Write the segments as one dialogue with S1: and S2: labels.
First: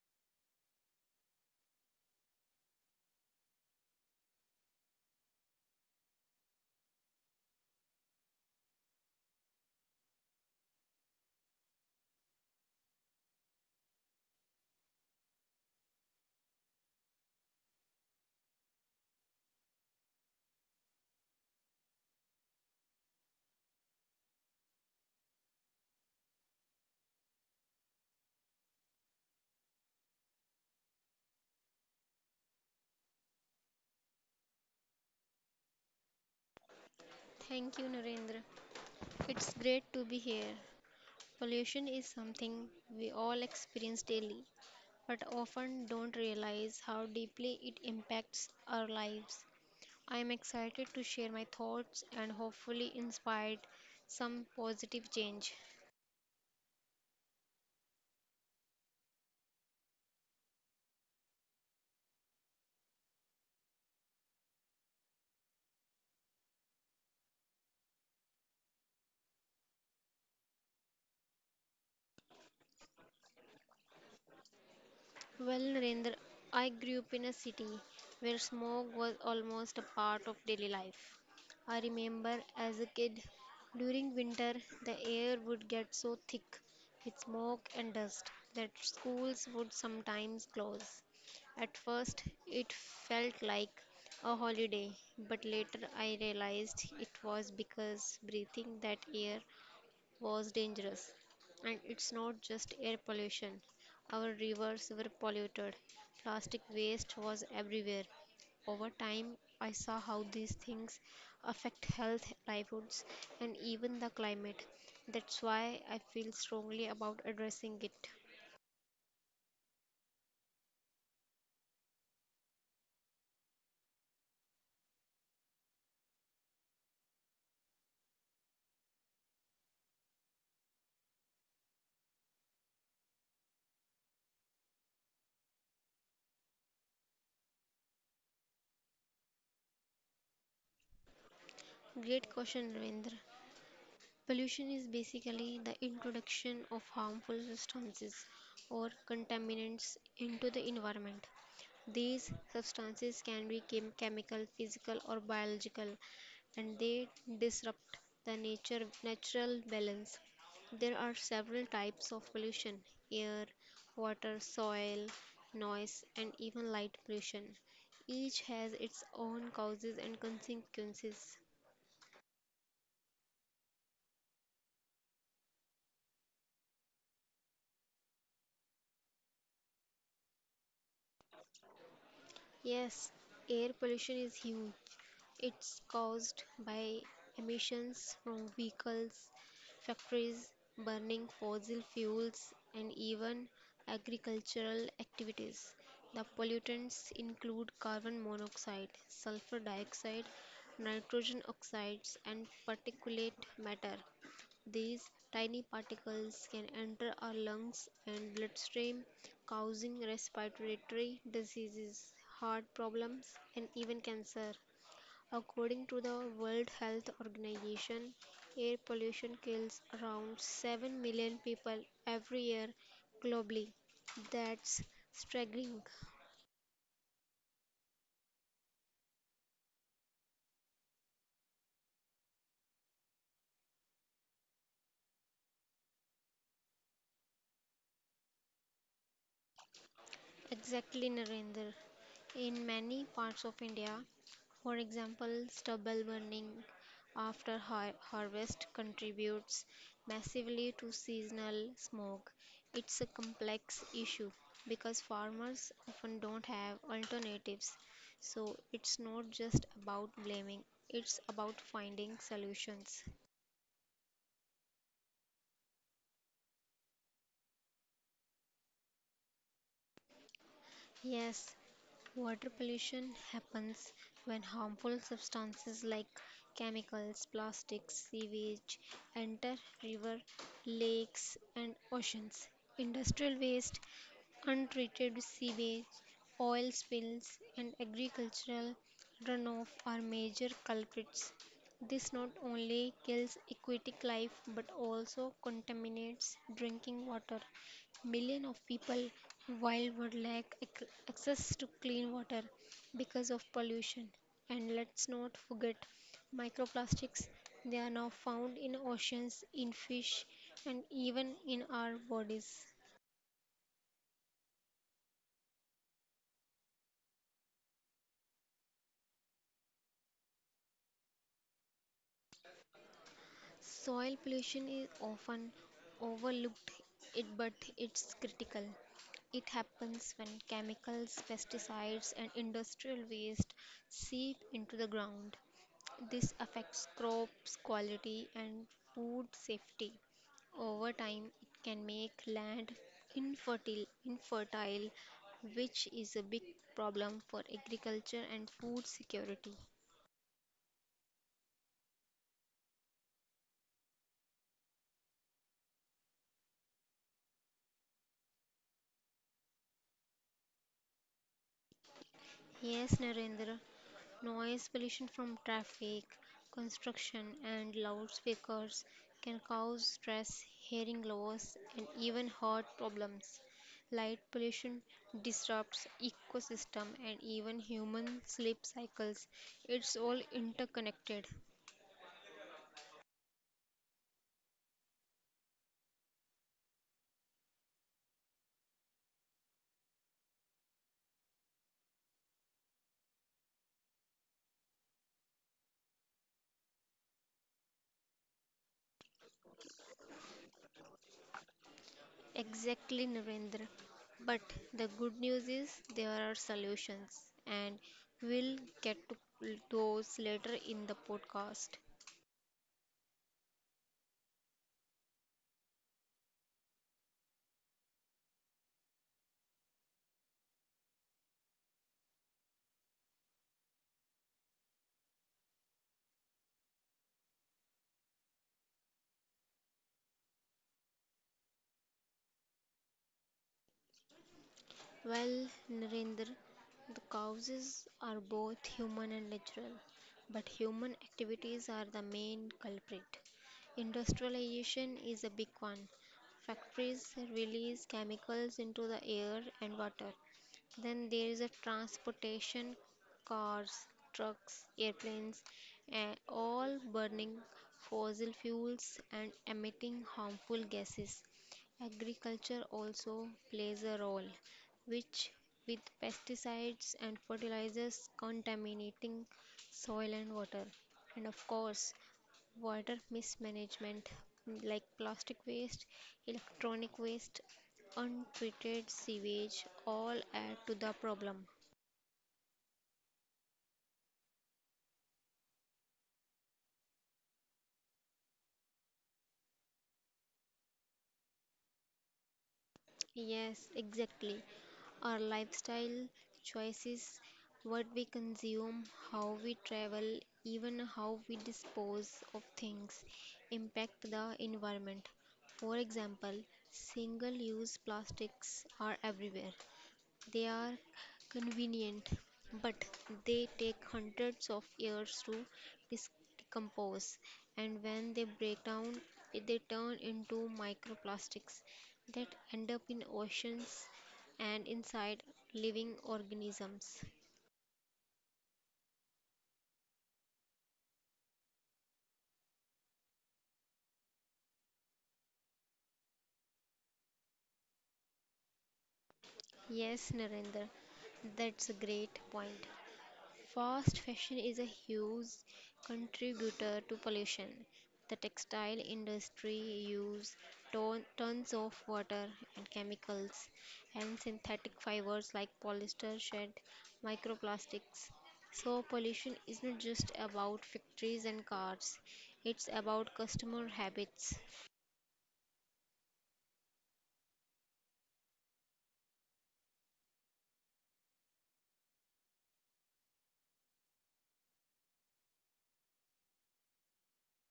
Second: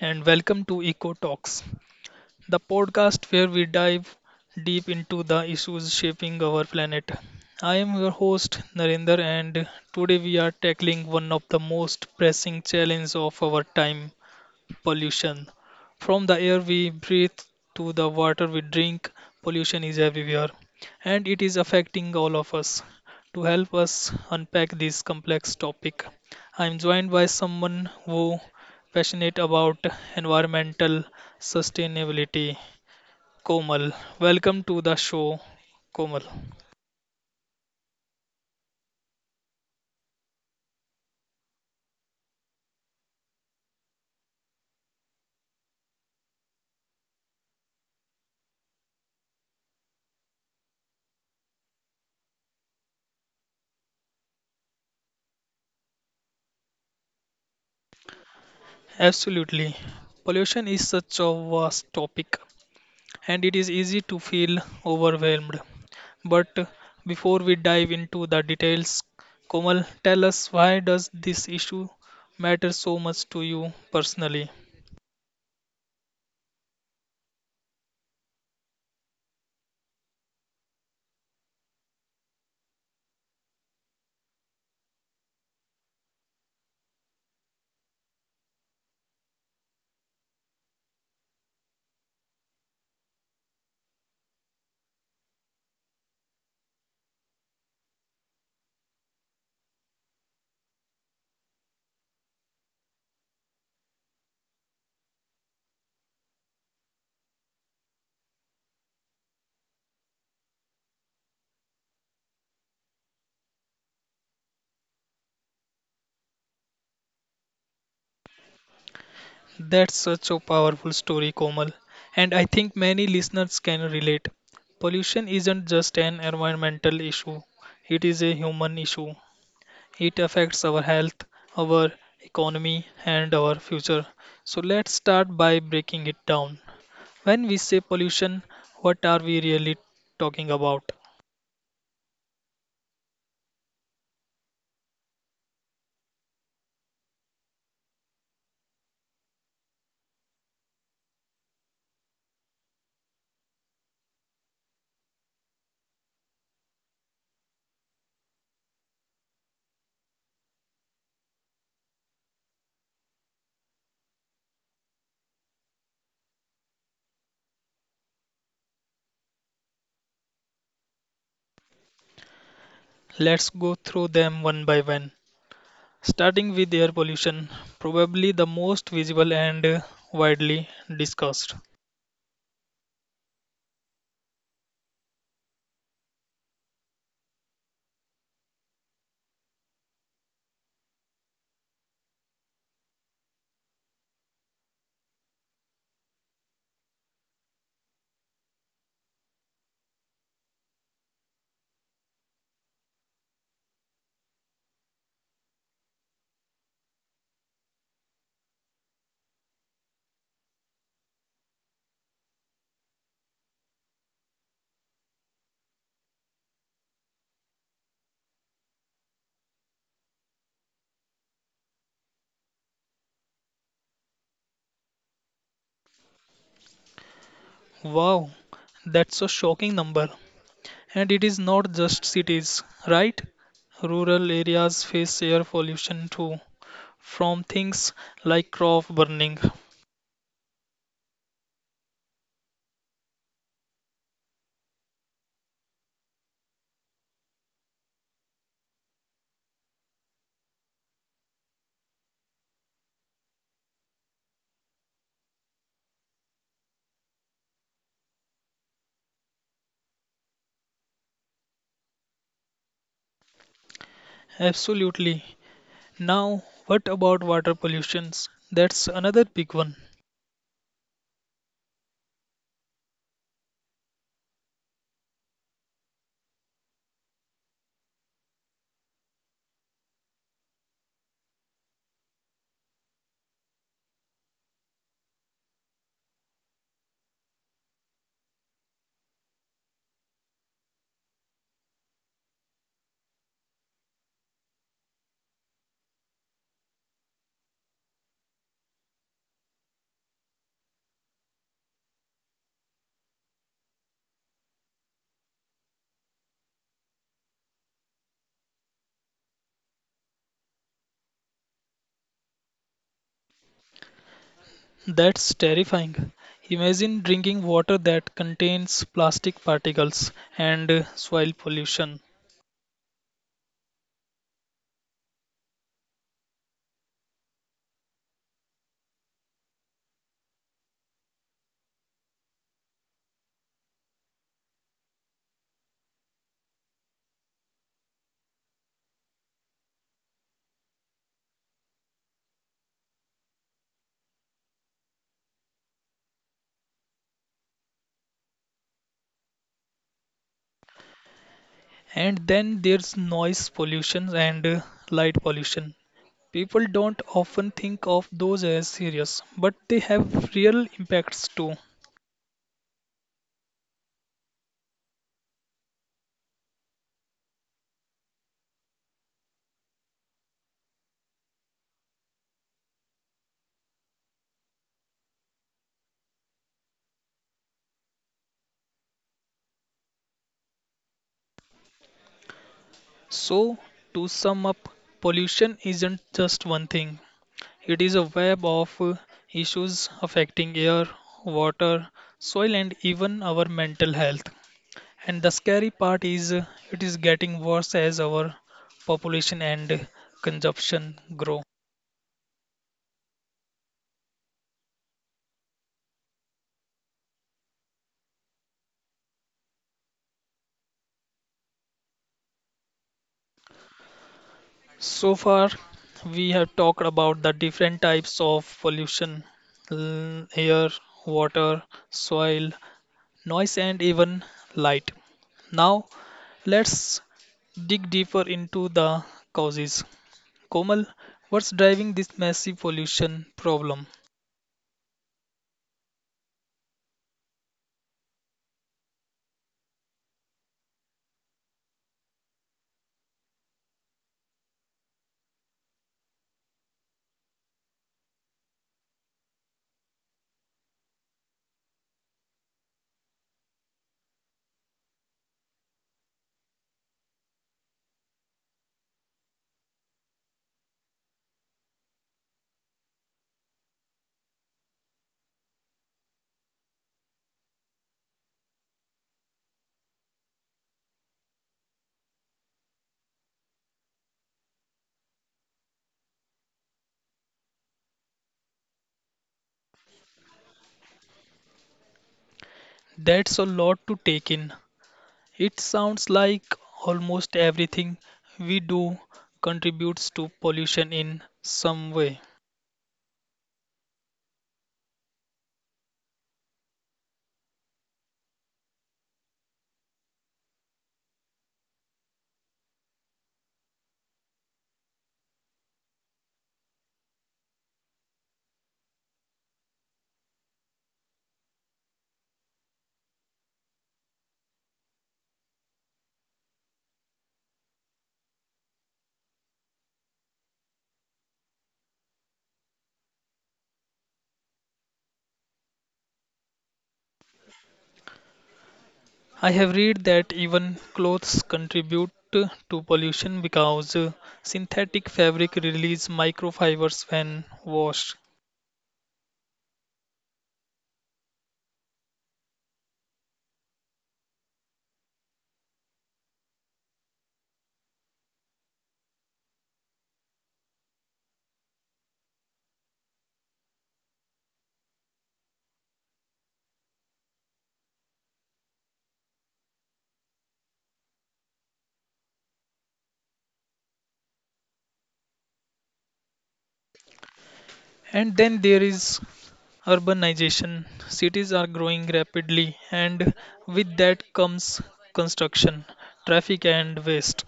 S1: and welcome to Eco Talks, the podcast where we dive deep into the issues shaping our planet. I am your host, Narendra, and today we are tackling one of the most pressing challenges of our time pollution. From the air we breathe to the water we drink, pollution is everywhere and it is affecting all of us. To help us unpack this complex topic, I am joined by someone who passionate about environmental sustainability, Komal. Welcome to the show, Komal.
S2: Thank you, Narendra. It's great to be here. Pollution is something we all experience daily, but often don't realize how deeply it impacts our lives. I am excited to share my thoughts and hopefully inspired some positive change.
S1: Absolutely. Pollution is such a vast topic and it is easy to feel overwhelmed. But before we dive into the details, Komal, tell us why does this issue matter so much to you personally?
S2: Well, Narendra, I grew up in a city where smoke was almost a part of daily life. I remember as a kid, during winter, the air would get so thick with smoke and dust that schools would sometimes close. At first, it felt like a holiday, but later I realized it was because breathing that air was dangerous. And it's not just air pollution. Our rivers were polluted. Plastic waste was everywhere. Over time, I saw how these things affect health, livelihoods, and even the climate. That's why I feel strongly about addressing it.
S1: That's such a powerful story, Komal, and I think many listeners can relate. Pollution isn't just an environmental issue, it is a human issue. It affects our health, our economy, and our future. So let's start by breaking it down. When we say pollution, what are we really talking about?
S2: Great question, Ravindra. Pollution is basically the introduction of harmful substances or contaminants into the environment. These substances can be chemical, physical, or biological, and they disrupt the nature natural balance. There are several types of pollution: air, water, soil, noise, and even light pollution. Each has its own causes and consequences.
S1: Let's go through them one by one. Starting with air pollution, probably the most visible and widely discussed.
S2: Yes, air pollution is huge. It's caused by emissions from vehicles, factories, burning fossil fuels, and even agricultural activities. The pollutants include carbon monoxide, sulfur dioxide, nitrogen oxides, and particulate matter. These tiny particles can enter our lungs and bloodstream, causing respiratory diseases, heart problems, and even cancer. According to the World Health Organization, air pollution kills around 7 million people every year globally. That's staggering.
S1: Wow, that's a shocking number. And it is not just cities, right? Rural areas face air pollution too, from things like crop burning.
S2: Exactly, Narendra. In many parts of India, for example, stubble burning after harvest contributes massively to seasonal smoke. It's a complex issue because farmers often don't have alternatives. So it's not just about blaming, it's about finding solutions.
S1: Absolutely. Now, what about water pollutions? That's another big one.
S2: Yes, water pollution happens when harmful substances like chemicals, plastics, sewage enter river, lakes, and oceans. Industrial waste, untreated sewage, oil spills, and agricultural runoff are major culprits. This not only kills aquatic life but also contaminates drinking water. Millions of people worldwide lack access to clean water because of pollution. And let's not forget microplastics. They are now found in oceans, in fish, and even in our bodies.
S1: That's terrifying. Imagine drinking water that contains plastic particles and soil pollution.
S2: Soil pollution is often overlooked it but it's critical. It happens when chemicals, pesticides and industrial waste seep into the ground. This affects crops quality and food safety. Over time it can make land infertile which is a big problem for agriculture and food security.
S1: And then there's noise pollution and light pollution. People don't often think of those as serious, but they have real impacts too.
S2: Yes, Narendra. Noise pollution from traffic, construction, and loudspeakers can cause stress, hearing loss, and even heart problems. Light pollution disrupts ecosystem and even human sleep cycles. It's all interconnected.
S1: So, to sum up, pollution isn't just one thing, it is a web of issues affecting air, water, soil, and even our mental health. And the scary part is it is getting worse as our population and consumption grow.
S2: Exactly, Narendra. But the good news is there are solutions, and we'll get to those later in the podcast.
S1: So far, we have talked about the different types of pollution air, water, soil, noise, and even light. Now, let's dig deeper into the causes. Komal, what's driving this massive pollution problem?
S2: Well, Narendra, the causes are both human and natural, but human activities are the main culprit. Industrialization is a big one. Factories release chemicals into the air and water. Then there is a transportation, cars, trucks, airplanes, and all burning fossil fuels and emitting harmful gases. Agriculture also plays a role, which with pesticides and fertilizers contaminating soil and water, and of course water mismanagement like plastic waste, electronic waste, untreated sewage all add to the problem.
S1: That's a lot to take in. It sounds like almost everything we do contributes to pollution in some way.
S2: Yes, exactly. Our lifestyle choices, what we consume, how we travel, even how we dispose of things impact the environment. For example, single use plastics are everywhere, they are convenient, but they take hundreds of years to dis- decompose, and when they break down, they turn into microplastics that end up in oceans and inside living organisms.
S1: I have read that even clothes contribute to pollution because synthetic fabric release microfibers when washed.
S2: Yes, Narendra, that's a great point. Fast fashion is a huge contributor to pollution. The textile industry uses tons of water and chemicals, and synthetic fibers like polyester shed microplastics. So, pollution is not just about factories and cars, it's about customer habits.
S1: And then there is urbanization. Cities are growing rapidly and with that comes construction, traffic and waste.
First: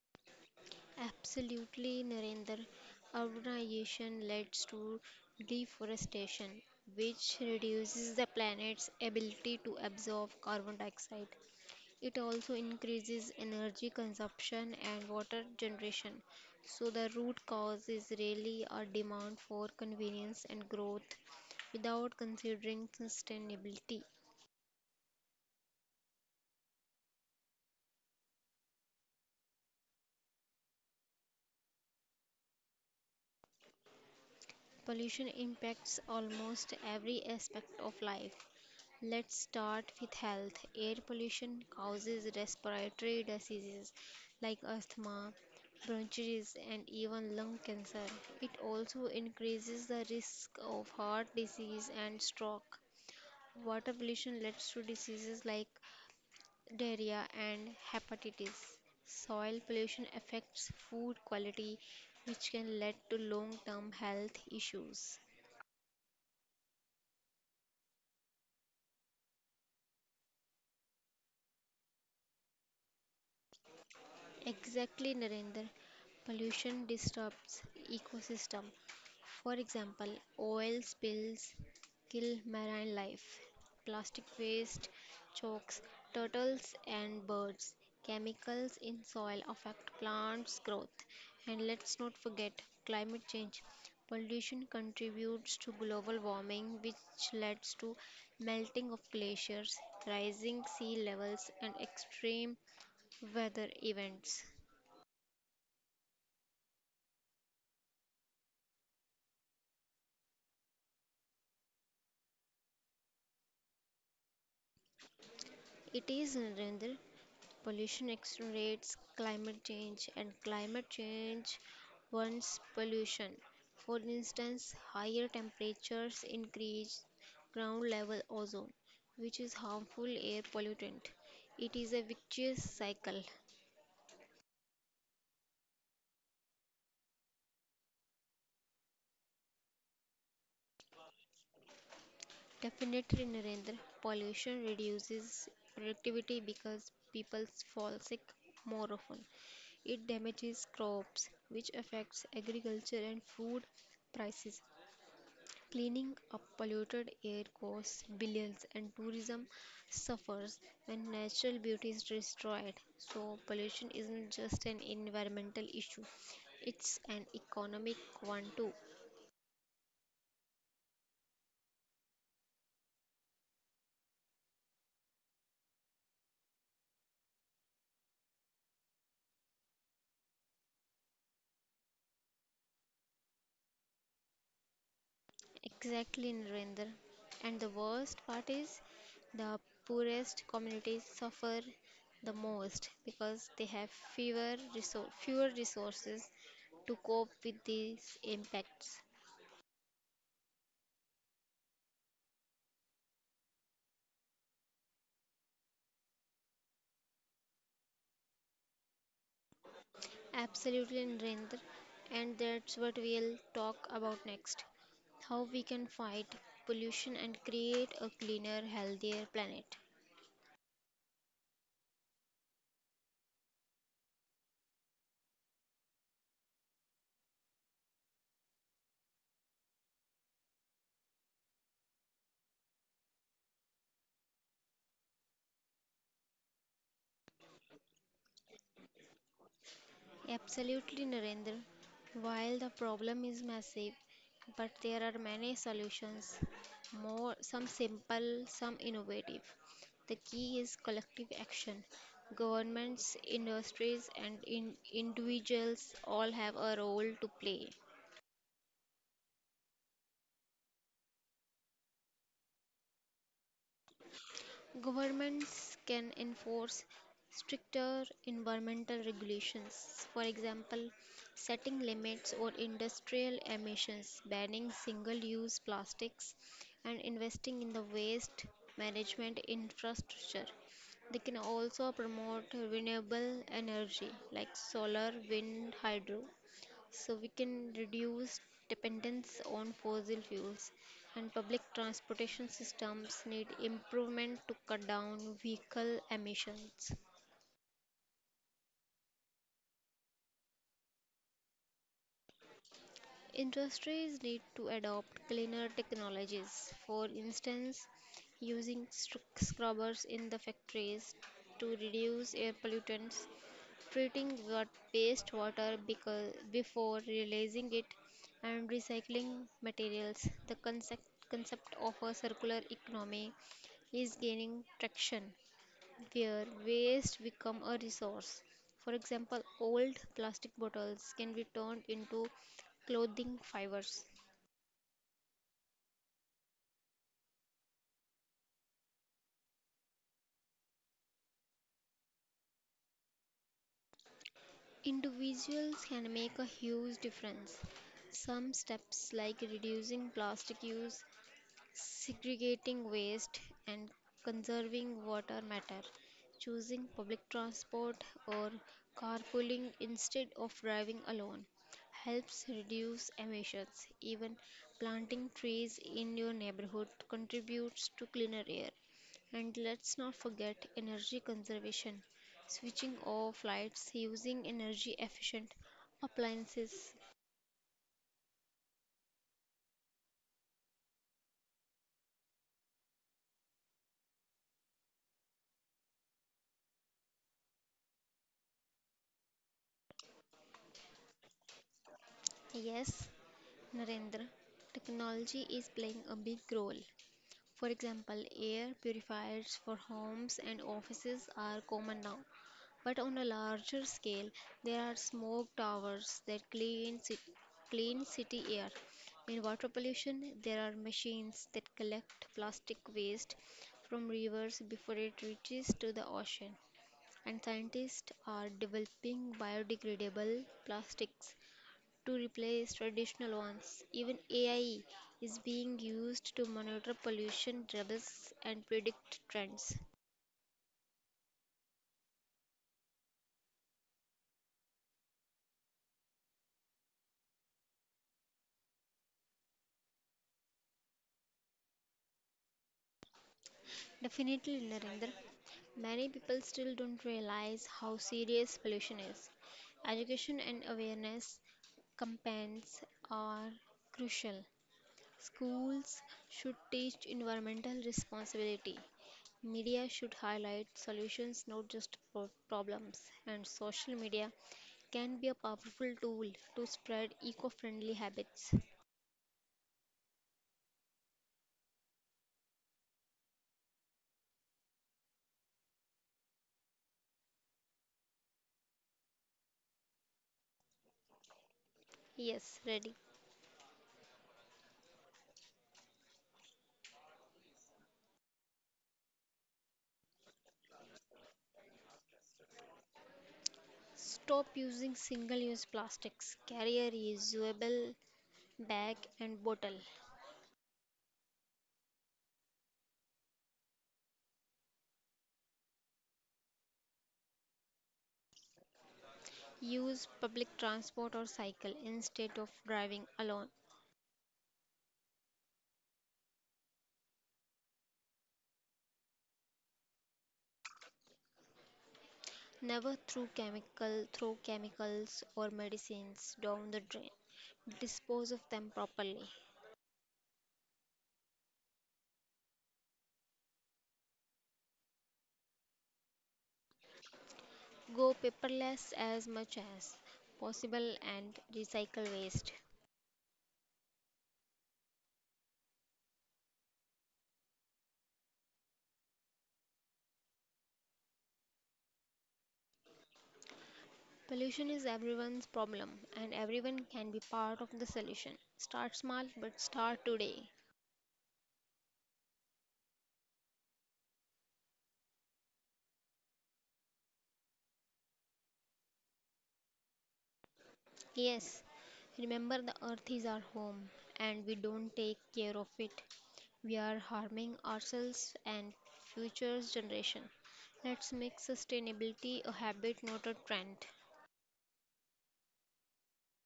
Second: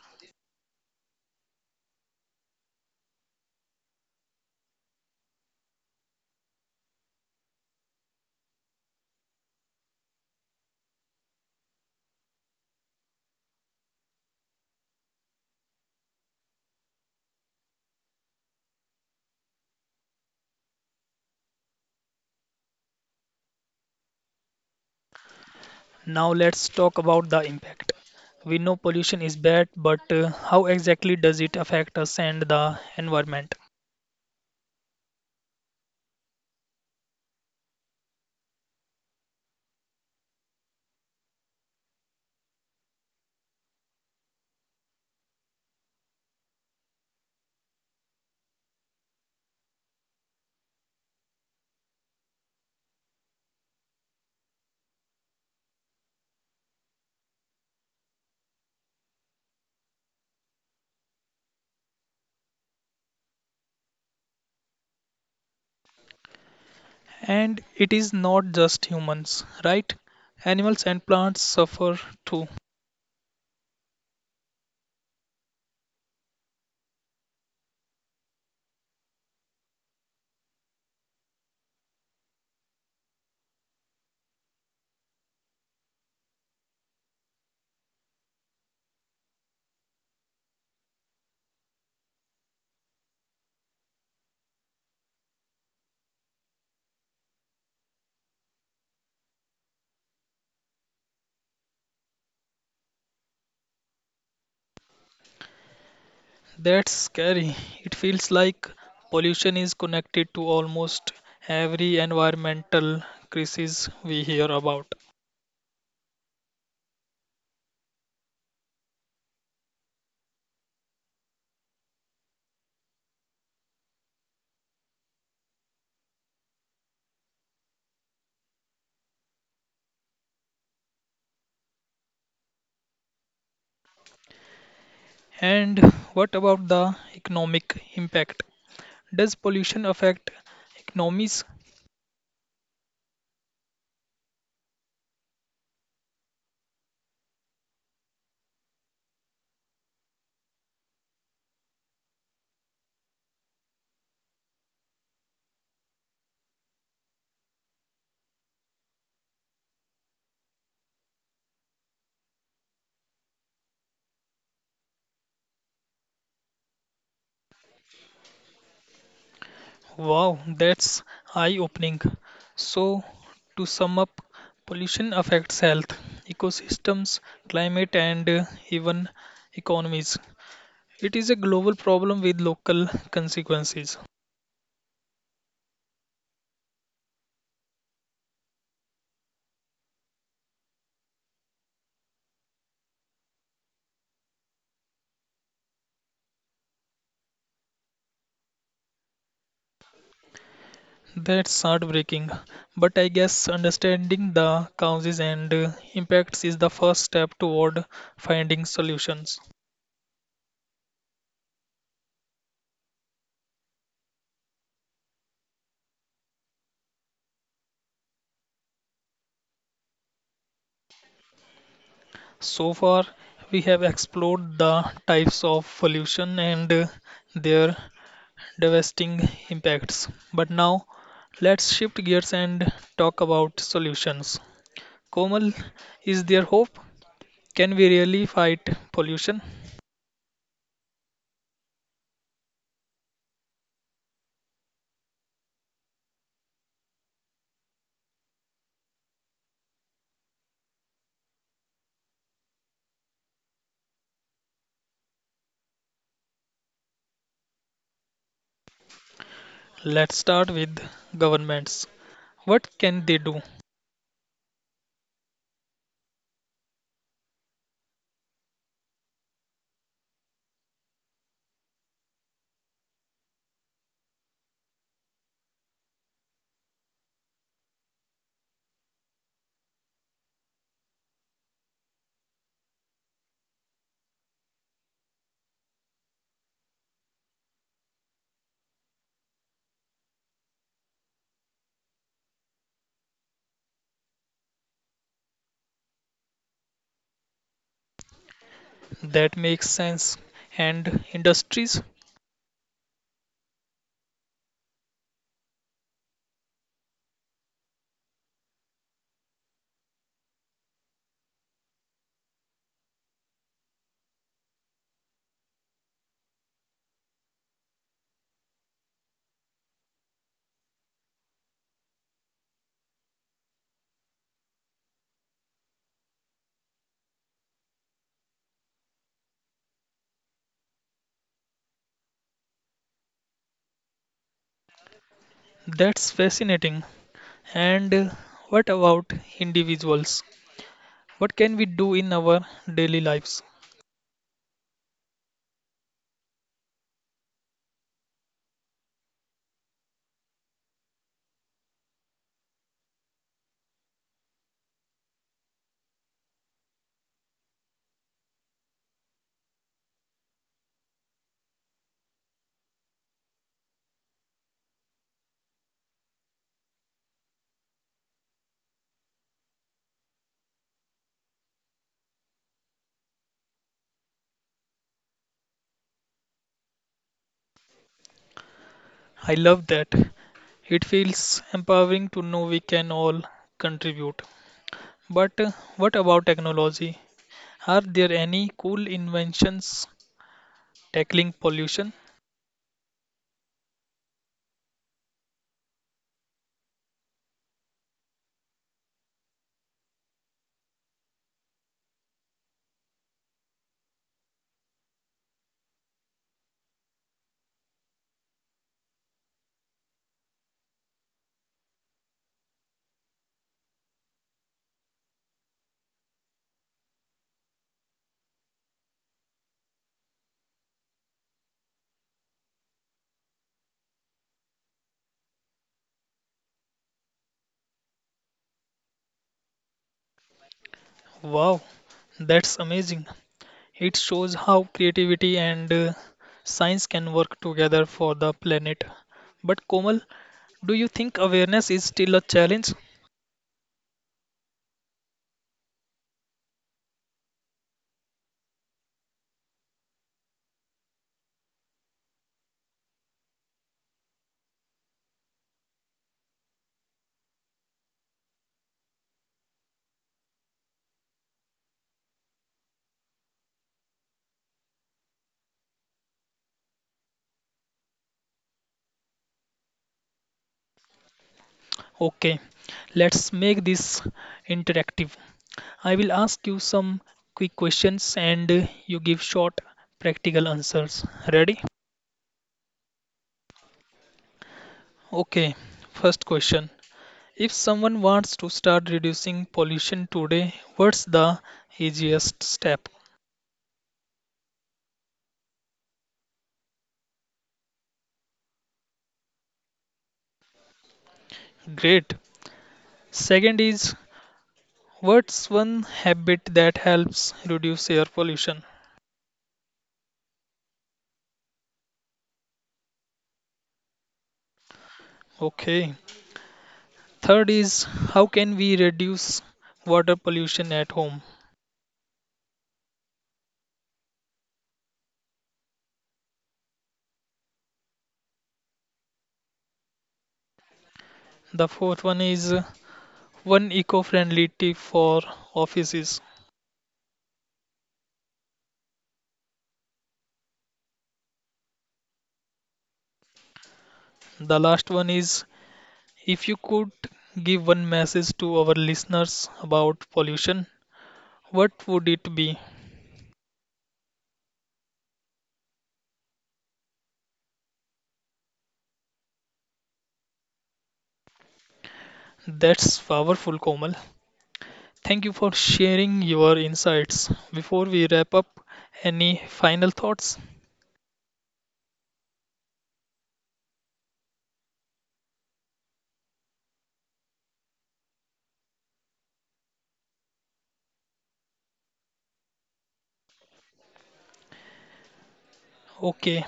S2: Absolutely, Narendra. Urbanization leads to deforestation, which reduces the planet's ability to absorb carbon dioxide. It also increases energy consumption and water generation. So, the root cause is really a demand for convenience and growth without considering sustainability.
S1: Now let's talk about the impact. We know pollution is bad, but how exactly does it affect us and the environment?
S2: Pollution impacts almost every aspect of life. Let's start with health. Air pollution causes respiratory diseases like asthma, bronchitis, and even lung cancer. It also increases the risk of heart disease and stroke. Water pollution leads to diseases like diarrhea and hepatitis. Soil pollution affects food quality, which can lead to long term health issues.
S1: And it is not just humans, right? Animals and plants suffer too.
S2: Exactly, Narendra. Pollution disrupts ecosystem. For example, oil spills kill marine life, plastic waste chokes turtles and birds. Chemicals in soil affect plants' growth. And let's not forget climate change. Pollution contributes to global warming, which leads to melting of glaciers, rising sea levels, and extreme weather events.
S1: That's scary. It feels like pollution is connected to almost every environmental crisis we hear about.
S2: It is Narendra. Pollution accelerates climate change, and climate change wants pollution. For instance, higher temperatures increase ground level ozone, which is harmful air pollutant. It is a vicious cycle.
S1: And what about the economic impact? Does pollution affect economies?
S2: Definitely, Narendra, pollution reduces productivity because people fall sick more often. It damages crops, which affects agriculture and food prices. Cleaning up polluted air costs billions and tourism suffers when natural beauty is destroyed. So, pollution isn't just an environmental issue, it's an economic one too.
S1: Wow, that's eye-opening. So, to sum up, pollution affects health, ecosystems, climate, and even economies. It is a global problem with local consequences.
S2: Exactly, Narendra. And the worst part is the poorest communities suffer the most because they have fewer resources to cope with these impacts.
S1: That's heartbreaking. But I guess understanding the causes and impacts is the first step toward finding solutions.
S2: Absolutely, Narendra. And that's what we'll talk about next, how we can fight pollution and create a cleaner, healthier planet.
S1: So far, we have explored the types of pollution and their devastating impacts. But now, let's shift gears and talk about solutions. Komal, is there hope? Can we really fight pollution?
S2: Absolutely, Narendra. While the problem is massive, but there are many solutions, more some simple, some innovative. The key is collective action. Governments, industries, and in individuals all have a role to play.
S1: Let's start with governments. What can they do?
S2: Governments can enforce stricter environmental regulations, for example, setting limits on industrial emissions, banning single use plastics, and investing in the waste management infrastructure. They can also promote renewable energy like solar, wind, hydro, so we can reduce dependence on fossil fuels, and public transportation systems need improvement to cut down vehicle emissions.
S1: That makes sense. And industries?
S2: Industries need to adopt cleaner technologies, for instance using scrubbers in the factories to reduce air pollutants, treating what waste water because before releasing it, and recycling materials. The concept of a circular economy is gaining traction, where waste become a resource. For example, old plastic bottles can be turned into clothing fibers.
S1: That's fascinating. And what about individuals? What can we do in our daily lives?
S2: Individuals can make a huge difference. Some steps like reducing plastic use, segregating waste, and conserving water matter. Choosing public transport or carpooling instead of driving alone helps reduce emissions. Even planting trees in your neighborhood contributes to cleaner air. And let's not forget energy conservation. Switching off lights, using energy efficient appliances.
S1: I love that. It feels empowering to know we can all contribute. But what about technology? Are there any cool inventions tackling pollution?
S2: Yes, Narendra, technology is playing a big role. For example, air purifiers for homes and offices are common now. But on a larger scale, there are smoke towers that clean city air. In water pollution, there are machines that collect plastic waste from rivers before it reaches to the ocean. And scientists are developing biodegradable plastics to replace traditional ones. Even AI is being used to monitor pollution levels and predict trends.
S1: Wow, that's amazing. It shows how creativity and science can work together for the planet. But Komal, do you think awareness is still a challenge?
S2: Definitely, Narendra. Many people still don't realize how serious pollution is. Education and awareness campaigns are crucial. Schools should teach environmental responsibility. Media should highlight solutions, not just problems. And social media can be a powerful tool to spread eco friendly habits.
S1: Okay, let's make this interactive. I will ask you some quick questions and you give short practical answers. Ready?
S2: Yes, ready.
S1: Okay, first question. If someone wants to start reducing pollution today, what's the easiest step?
S2: Stop using single use plastics. Carry a reusable bag and bottle.
S1: Great. Second is what's one habit that helps reduce air pollution?
S2: Use public transport or cycle instead of driving alone.
S1: Okay. Third is how can we reduce water pollution at home?
S2: Never threw chemical throw chemicals or medicines down the drain. Dispose of them properly.
S1: The fourth one is one eco-friendly tip for offices.
S2: Go paperless as much as possible and recycle waste.
S1: The last one is if you could give one message to our listeners about pollution, what would it be?
S2: Pollution is everyone's problem and everyone can be part of the solution. Start small but start today.
S1: That's powerful, Komal. Thank you for sharing your insights. Before we wrap up, any final thoughts?
S2: Yes, remember the earth is our home and we don't take care of it. We are harming ourselves and future generation. Let's make sustainability a habit, not a trend.
S1: Okay.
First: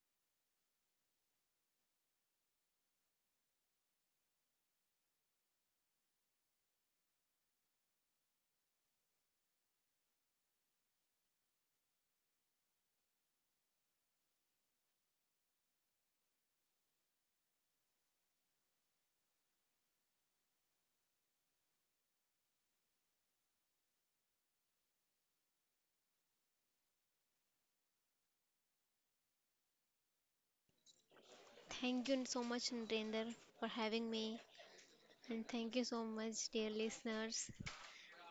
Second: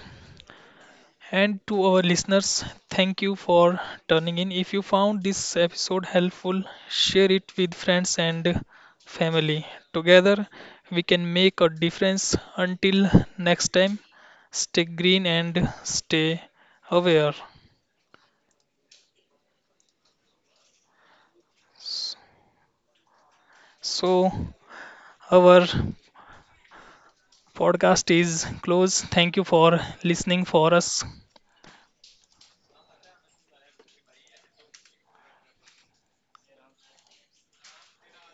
S1: And to our listeners, thank you for turning in. If you found this episode helpful, share it with friends and family. Together, we can make a difference. Until next time, stay green and stay aware. So, our podcast is close. Thank you for listening for us.
S2: Thank you so much, Narendra, for having me. And thank you so much, dear listeners.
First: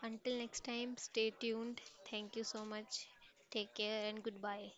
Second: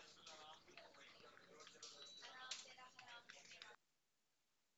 S2: Until next time, stay tuned. Thank you so much. Take care and goodbye.